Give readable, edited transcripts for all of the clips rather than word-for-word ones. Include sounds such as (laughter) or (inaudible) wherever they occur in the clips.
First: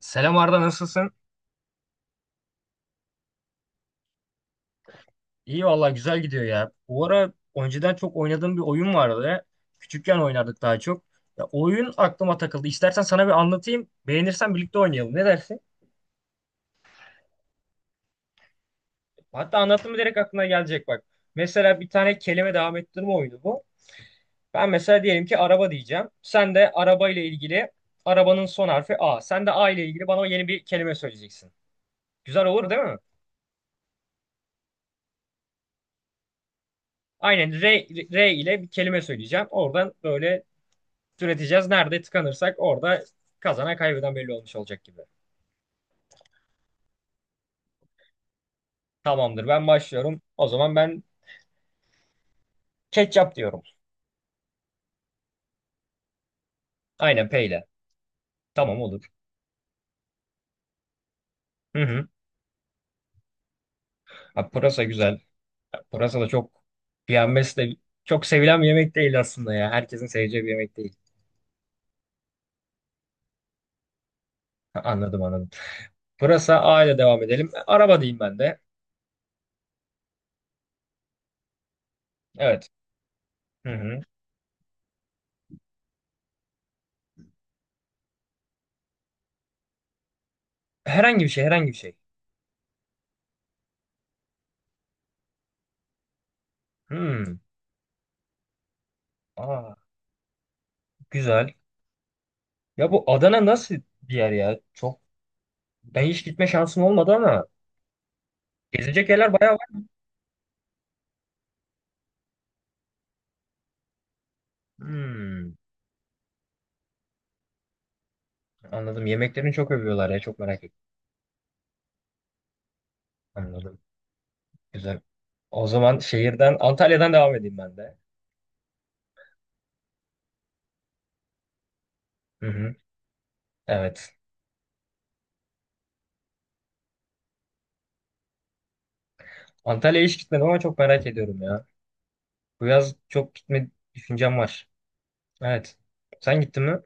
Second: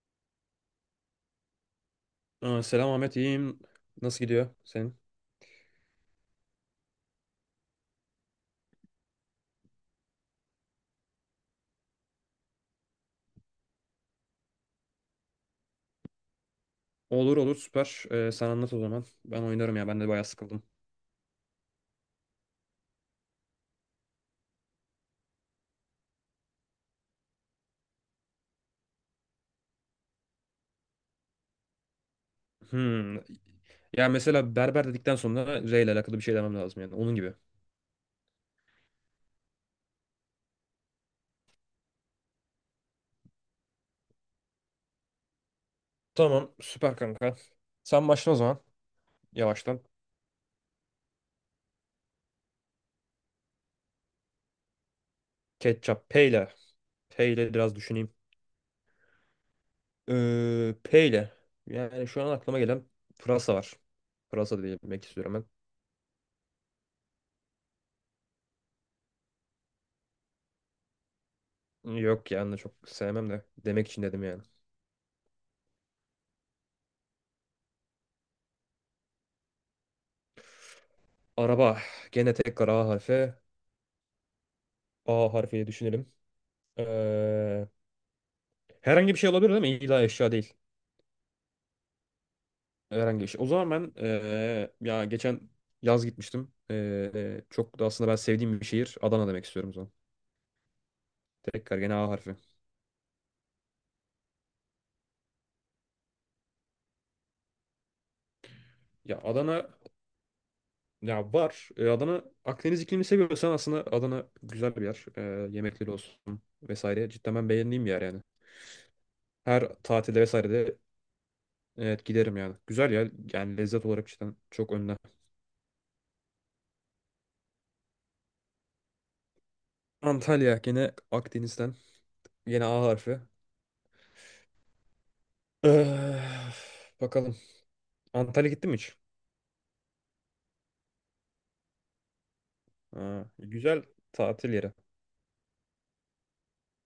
Selam Arda nasılsın? Aa, selam Ahmet, iyiyim. Nasıl gidiyor senin? İyi valla güzel gidiyor ya. Bu ara önceden çok oynadığım bir oyun vardı. Küçükken oynardık daha çok. Ya, oyun aklıma takıldı. İstersen sana bir anlatayım. Beğenirsen birlikte oynayalım. Ne dersin? Olur olur, süper. Sen anlat o zaman. Ben Hatta oynarım ya. anlattım mı Ben de direkt bayağı aklına sıkıldım. gelecek bak. Mesela bir tane kelime devam ettirme oyunu bu. Ben mesela diyelim ki araba diyeceğim. Sen de araba ile ilgili arabanın son harfi A. Sen de A ile ilgili bana yeni bir kelime söyleyeceksin. Güzel olur değil mi? Hmm. Ya mesela berber dedikten sonra R ile alakalı bir şey demem lazım yani. Onun gibi. Aynen R, R ile bir kelime söyleyeceğim. Oradan böyle üreteceğiz. Nerede tıkanırsak orada kazanan kaybeden belli olmuş olacak gibi. Tamam süper kanka. Sen başla o zaman. Tamamdır, ben Yavaştan. başlıyorum. O zaman ben ketçap diyorum. Ketçap. P ile. Aynen P ile peyle. biraz düşüneyim. Tamam, olur. P ile. Hı Yani hı. şu an aklıma gelen pırasa var. Ha, Pırasa pırasa demek güzel. istiyorum Ya, pırasa da çok yenmesi de çok sevilen bir yemek değil aslında ya. Herkesin seveceği bir yemek değil. ben. Yok yani, çok sevmem de. Demek için dedim yani. Ha, anladım anladım. Pırasa A ile devam edelim. Araba diyeyim ben de. Araba. Gene tekrar Evet. A harfi. Hı hı. A harfiyle düşünelim. Eee, Herhangi bir şey olabilir değil mi? İlla eşya değil. Herhangi bir şey, herhangi bir şey. Herhangi bir şey. O zaman ben ya geçen yaz gitmiştim. Hmm. Çok da aslında ben sevdiğim bir şehir. Adana demek istiyorum o Aa, zaman. güzel. Tekrar gene A harfi. Ya bu Adana nasıl bir yer ya? Çok ben hiç gitme şansım olmadı ama gezilecek Ya yerler bayağı. Adana ya var. Adana, Akdeniz iklimini seviyorsan aslında Adana güzel bir yer. Hmm, Yemekleri olsun vesaire. Cidden ben beğendiğim bir yer yani. anladım. Yemeklerini Her çok övüyorlar ya. tatilde Çok vesaire merak de ettim. evet giderim yani. Güzel yer. Yani Anladım. lezzet olarak cidden çok önde. Güzel. O zaman şehirden, Antalya'dan devam edeyim ben de. Antalya gene Akdeniz'den. Hı Yine hı. A harfi. Evet. Eh, bakalım. Antalya gittin mi hiç? Antalya'ya hiç gitmedim ama çok merak ediyorum ya. Bu yaz Ha, çok gitme güzel düşüncem tatil var. yeri. Evet. Sen gittin mi?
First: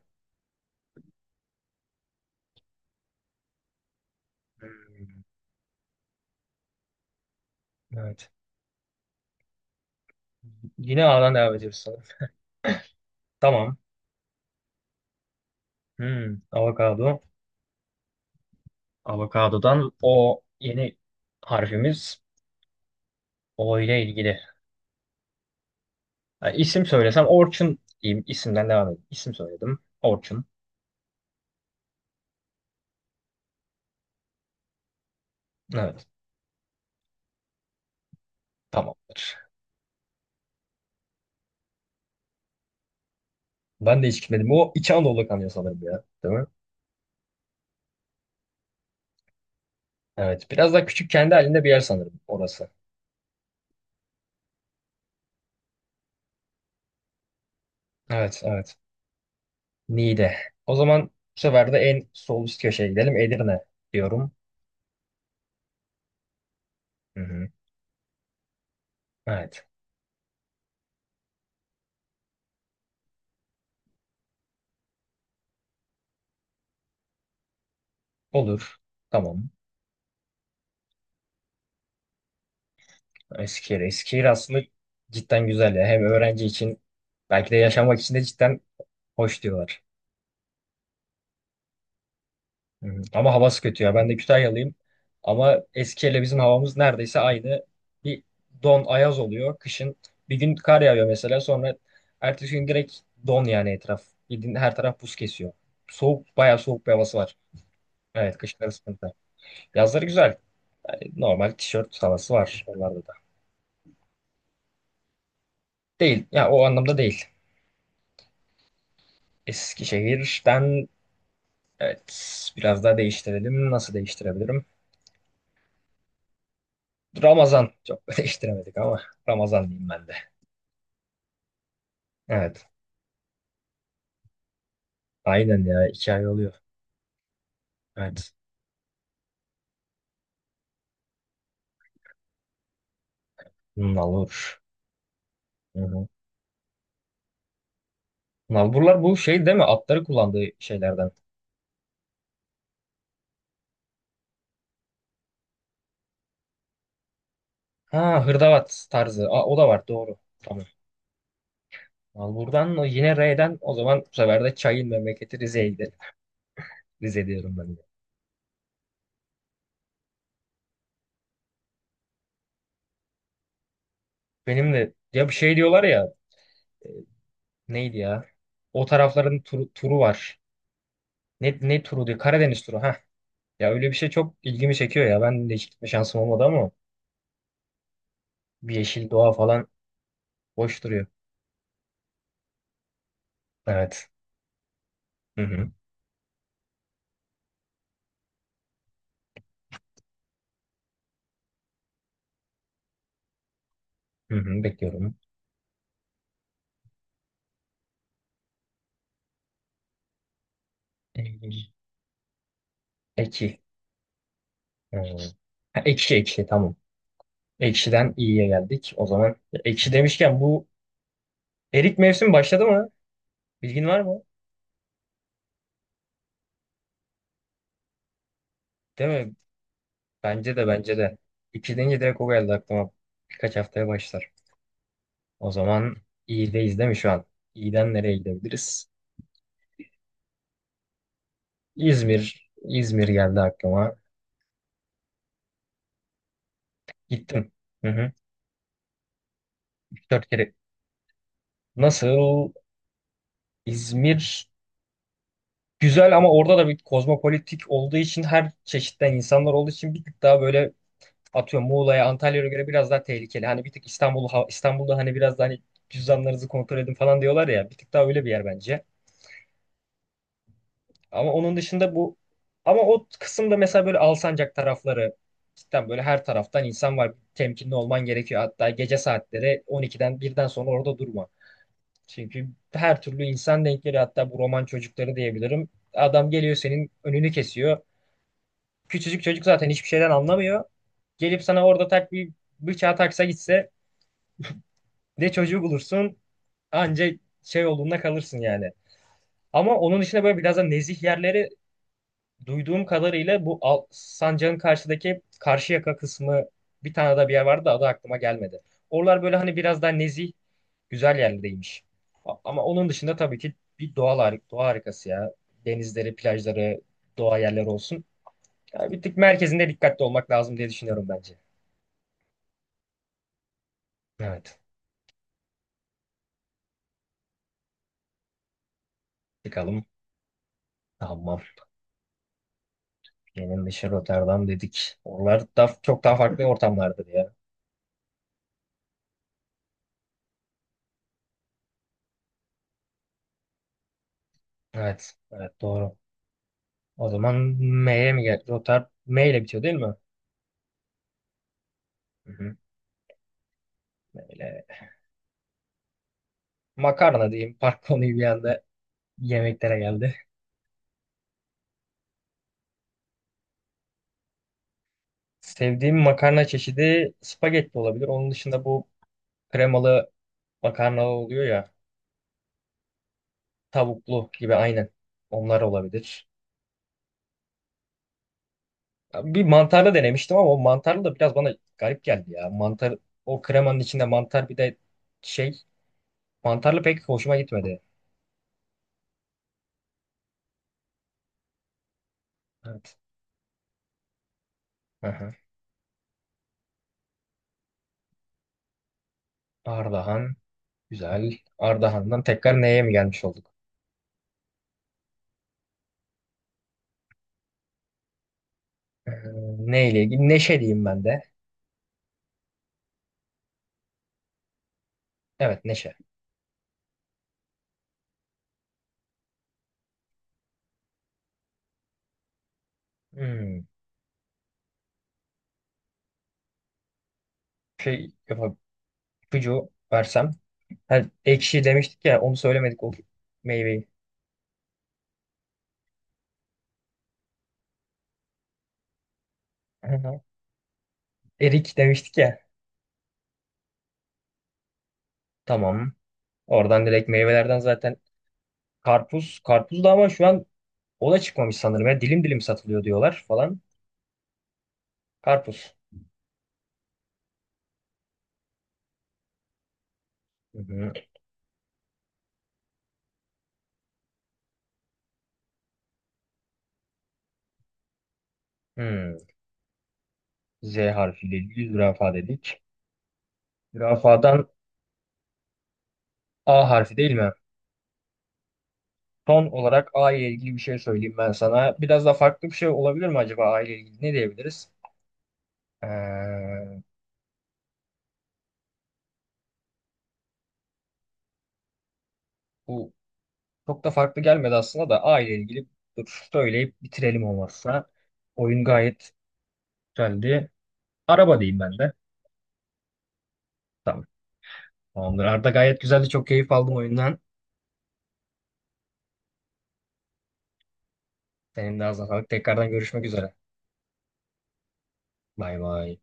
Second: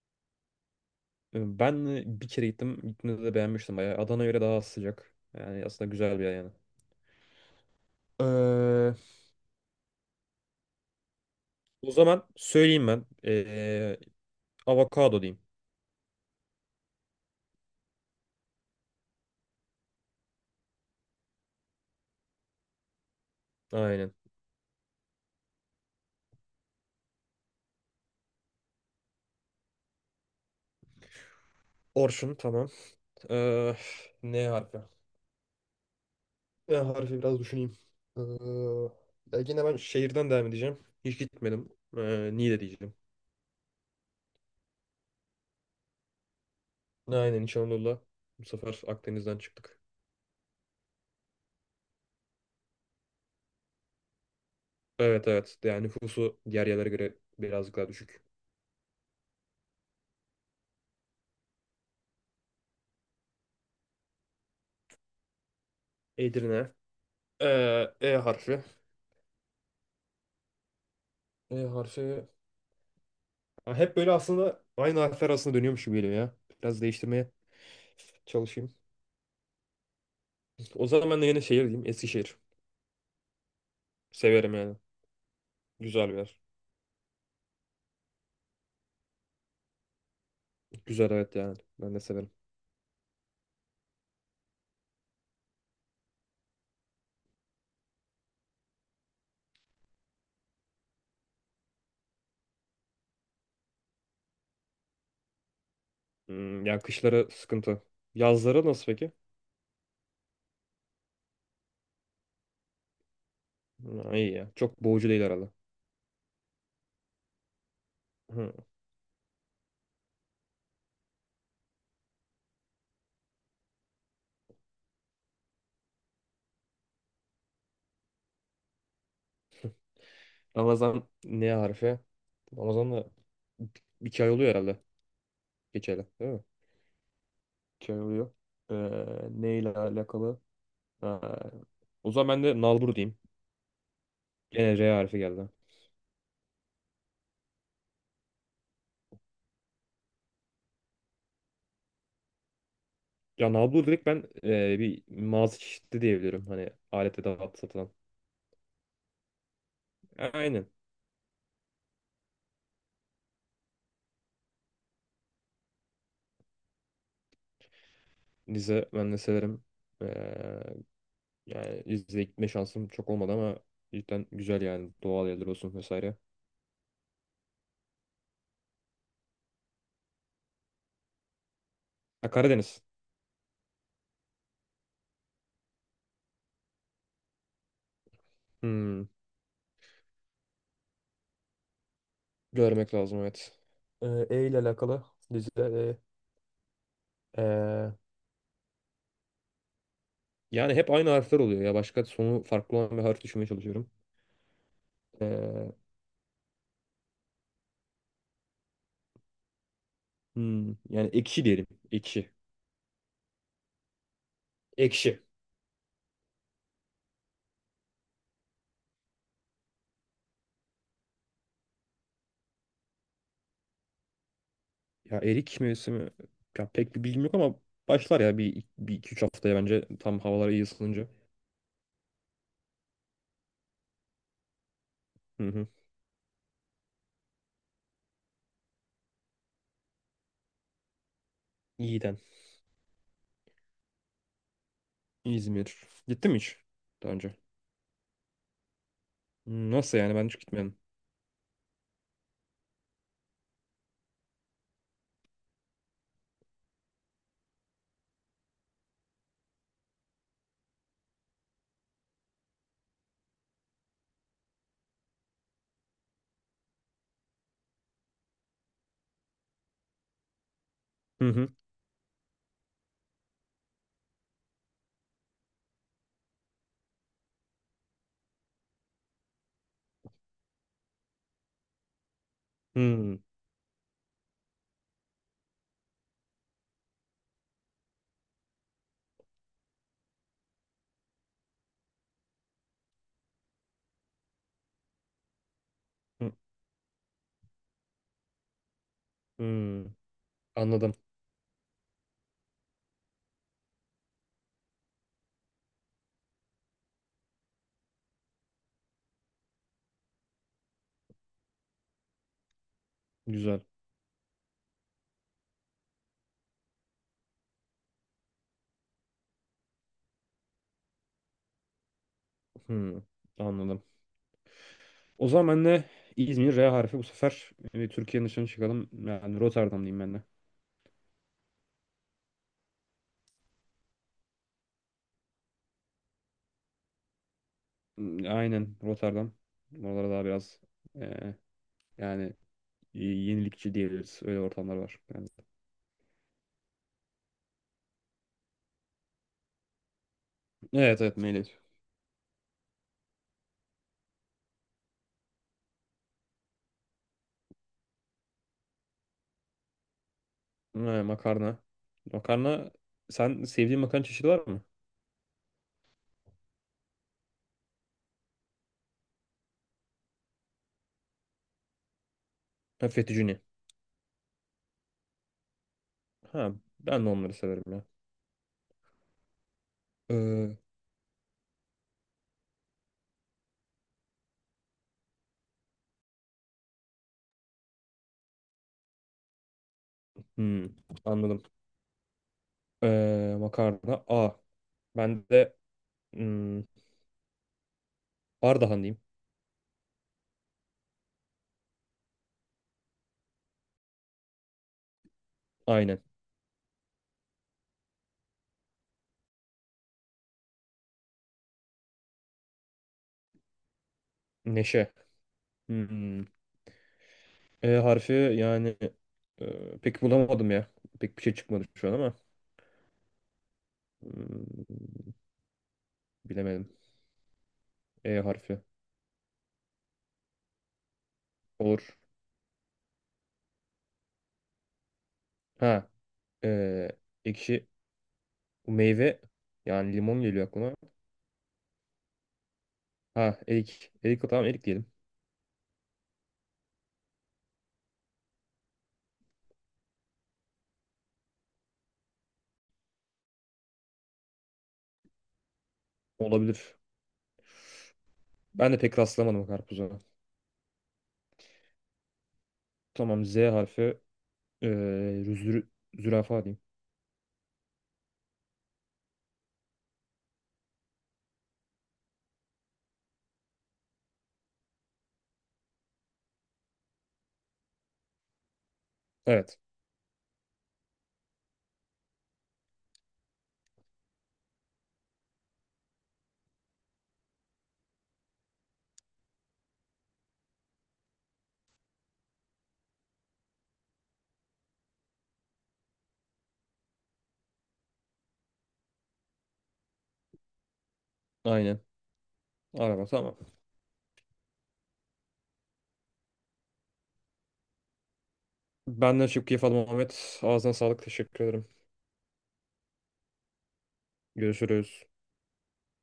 Ben bir kere gittim. Gittiğimde de beğenmiştim bayağı. Adana'ya göre daha az sıcak. Hmm, Yani aslında güzel bir yer yani. evet. Ee, Yine A'dan devam ediyoruz O sanırım. zaman söyleyeyim ben. Tamam. Avokado diyeyim. Hmm, avokado. Avokadodan o yeni harfimiz O ile Aynen. ilgili. Yani isim söylesem Orçun diyeyim. İsimden devam edeyim. İsim söyledim. Orçun. Orçun, tamam. Ee, N harfi. Evet. Ne harfi, biraz düşüneyim. Ee, Tamamdır. Ya yine ben şehirden devam edeceğim. Hiç gitmedim. Niğde diyeceğim. Ben de hiç gitmedim. O İç Anadolu kanıyor sanırım ya. Değil mi? Aynen, İç Anadolu'da. Bu sefer Akdeniz'den çıktık. Evet. Biraz daha küçük kendi halinde bir yer sanırım orası. Evet, evet. Yani nüfusu diğer yerlere göre birazcık daha düşük. Evet, evet. Niğde. O zaman bu sefer de en sol üst köşeye gidelim. Edirne diyorum. Edirne. Hı hı. E harfi. Evet. E harfi. Ha, hep böyle aslında aynı harfler arasında dönüyormuş gibi geliyor ya. Biraz değiştirmeye çalışayım. Olur. Tamam. O zaman ben de yine şehir diyeyim. Eskişehir. Eskişehir. Eskişehir Severim aslında yani. cidden güzel ya. Hem Güzel bir yer. öğrenci için belki de yaşamak için de cidden hoş diyorlar. Güzel, evet yani. Ben de severim. Hı hı. Ama havası kötü ya. Ben de Kütahyalıyım. Ama Eskişehir'le bizim havamız neredeyse aynı. Bir don ayaz oluyor. Kışın bir gün kar yağıyor mesela. Sonra ertesi gün direkt don, yani etraf. Bildiğin her taraf buz kesiyor. Soğuk, bayağı Ya soğuk bir havası kışları var. sıkıntı. Evet, Yazları kışları nasıl peki? sıkıntı. Yazları güzel. Yani normal tişört havası var onlarda da. Ha, iyi ya. Çok boğucu değil herhalde. Değil. Ya o anlamda değil. Hı. Eskişehir'den evet biraz daha değiştirelim. Nasıl değiştirebilirim? Ramazan. Çok (laughs) değiştiremedik ama Ramazan diyeyim ben de. Ramazan ne harfi? Evet. Ramazan da 2 ay oluyor herhalde. Aynen ya. Geçeli. 2 ay Değil mi? oluyor. Şey Evet. oluyor. Ee, Neyle alakalı? Ha, o zaman ben de nalbur diyeyim. Nalur. Gene R harfi geldi. Hı hı. Nalburlar bu şey değil mi? Atları kullandığı şeylerden. Ya nalbur direkt, ben bir mağaza çeşidi diyebilirim. Hani alet edat satılan. Ha, hırdavat tarzı. Aa, o da var. Doğru. Tamam. Aynen. Nalbur'dan o yine R'den o zaman bu sefer de çayın memleketi Rize'ye gidelim. (laughs) Rize diyorum ben de. Rize ben de severim. Ee, Yani Rize'ye gitme şansım çok olmadı ama cidden güzel Benim yani. de ya Doğal bir yerler şey olsun diyorlar ya, vesaire. neydi ya? O tarafların turu, turu var. Ne turu diyor? Ha, Karadeniz turu. Karadeniz. Ha. Ya öyle bir şey çok ilgimi çekiyor ya. Ben de hiç gitme şansım olmadı ama bir Hmm, yeşil doğa falan boş duruyor. Görmek lazım, evet. Evet. E ile alakalı. Hı hı. Rize. E, Yani hep aynı harfler oluyor ya. Başka sonu farklı olan bir harf düşünmeye çalışıyorum. Hı hı. Bekliyorum. Ee, Yani ekşi Eğil. diyelim. Ekşi. Eki. Hmm. Ekşi. Ha, ekşi ekşi tamam. Ekşiden iyiye geldik. O zaman ekşi demişken bu erik mevsim başladı mı? Bilgin var mı? Ya erik mevsimi mi? Ya pek bir bilgim yok ama başlar ya bir Değil iki üç mi? haftaya, bence tam havalar Bence iyi de, bence ısınınca. de. İki deyince direkt o geldi aklıma. Birkaç haftaya başlar. Hı O hı. zaman iyideyiz değil mi şu an? İyiden nereye gidebiliriz? İyiden. İzmir. İzmir geldi aklıma. İzmir. Gittim mi hiç daha önce? Gittim. Hı hı. Nasıl Üç yani, ben Dört hiç kere. gitmedim. Nasıl? İzmir güzel ama orada da bir kozmopolitik olduğu için, her çeşitten insanlar olduğu için, bir tık daha böyle atıyorum Muğla'ya, Antalya'ya göre biraz daha tehlikeli. Hani bir tık İstanbul, İstanbul'da hani biraz daha, hani cüzdanlarınızı kontrol edin falan diyorlar ya. Bir tık daha öyle bir yer bence. Hı Ama hı. onun dışında bu, ama o kısımda mesela böyle Alsancak tarafları cidden böyle her taraftan insan var. Temkinli olman gerekiyor. Hatta gece saatleri 12'den birden sonra orada durma. Çünkü her Hmm, türlü insan denk geliyor. Hatta bu roman çocukları diyebilirim. Adam geliyor, senin önünü kesiyor. Küçücük çocuk zaten hiçbir şeyden anlamıyor. Gelip sana orada tak bir bıçağı taksa gitse, bir de çocuğu bulursun hı, anca şey olduğunda, kalırsın yani. Ama hmm. onun dışında böyle biraz da Anladım. nezih yerleri duyduğum kadarıyla bu Sancak'ın karşıdaki Karşıyaka kısmı, bir tane daha bir yer vardı da adı aklıma gelmedi. Oralar böyle hani biraz daha nezih, güzel yerlerdeymiş. Ama onun dışında tabii ki Güzel. bir doğal doğa harikası ya. Denizleri, plajları, doğa yerleri olsun. Yani bir tık merkezinde dikkatli olmak lazım diye düşünüyorum bence. Hmm, anladım. Evet. O zaman ben de, İzmir R harfi, bu sefer Türkiye'nin dışına çıkalım. Yani Rotterdam Çıkalım. diyeyim ben de. Tamam. Benim dışı Rotterdam dedik. Oralar da çok daha farklı ortamlardır ya. Hmm, aynen, Rotterdam. Oralara daha biraz e, yani yenilikçi diyebiliriz. Öyle ortamlar var. Evet. Yani. Evet, doğru. O zaman M'ye mi gel? Rotter M ile bitiyor değil mi? Evet evet, meyve. Hı hı. M ile. Makarna diyeyim. (laughs) Park konuyu bir anda yemeklere geldi. Ha, makarna. Makarna, sen sevdiğin makarna çeşidi var mı? Sevdiğim makarna çeşidi spagetti olabilir. Onun dışında bu kremalı makarna oluyor ya. Ha, fettuccine. Tavuklu gibi aynen. Onlar olabilir. Ha, ben de onları severim ya. Bir mantarlı denemiştim ama Ee, o mantarlı da biraz bana garip geldi ya. Mantar o kremanın içinde mantar bir de şey, mantarlı pek hoşuma gitmedi. hmm, anladım. Evet. Makarna A. Ben Aha. de, hmm, Ardahan diyeyim. Ardahan. Güzel. Ardahan'dan tekrar neye mi gelmiş olduk? Aynen. Ee, Neyle ilgili? Neşe diyeyim ben de. Neşe. Evet, Neşe. Hmm. E harfi yani, pek bulamadım ya. Pek bir şey çıkmadı şu an ama. Hmm. Hmm, Bilemedim. Şey E harfi. yapab ipucu versem. Ha, ekşi Olur. demiştik ya, onu söylemedik o meyveyi. Ha. E, ekşi. Bu meyve yani, limon Aha. geliyor aklıma. Erik demiştik ya. Ha, erik. Erik, tamam, erik diyelim. Tamam. Oradan direkt meyvelerden zaten karpuz. Karpuz da ama şu an o da çıkmamış sanırım. Ya. Dilim dilim satılıyor diyorlar falan. Karpuz. Olabilir. Ben de pek rastlamadım karpuza. Hı hı. Tamam, Z harfi. E, zü- Zürafa diyeyim. Hmm. Z harfiyle ilgili zürafa dedik. Zürafadan A harfi değil mi? Son Evet. olarak A ile ilgili bir şey söyleyeyim ben sana. Biraz da farklı bir şey olabilir mi acaba A ile ilgili? Ne diyebiliriz? Ee, Bu çok da farklı gelmedi aslında da A ile ilgili, dur söyleyip bitirelim olmazsa. Oyun gayet güzeldi. Araba diyeyim ben Aynen. de. Araba, tamam. Tamam. Tamamdır. Arda, gayet güzeldi. Çok keyif aldım oyundan. Benden çok keyif aldım Ahmet. Ağzına sağlık. Teşekkür ederim. Senin de ağzına sağlık. Tekrardan görüşmek üzere. Görüşürüz. Bay bay.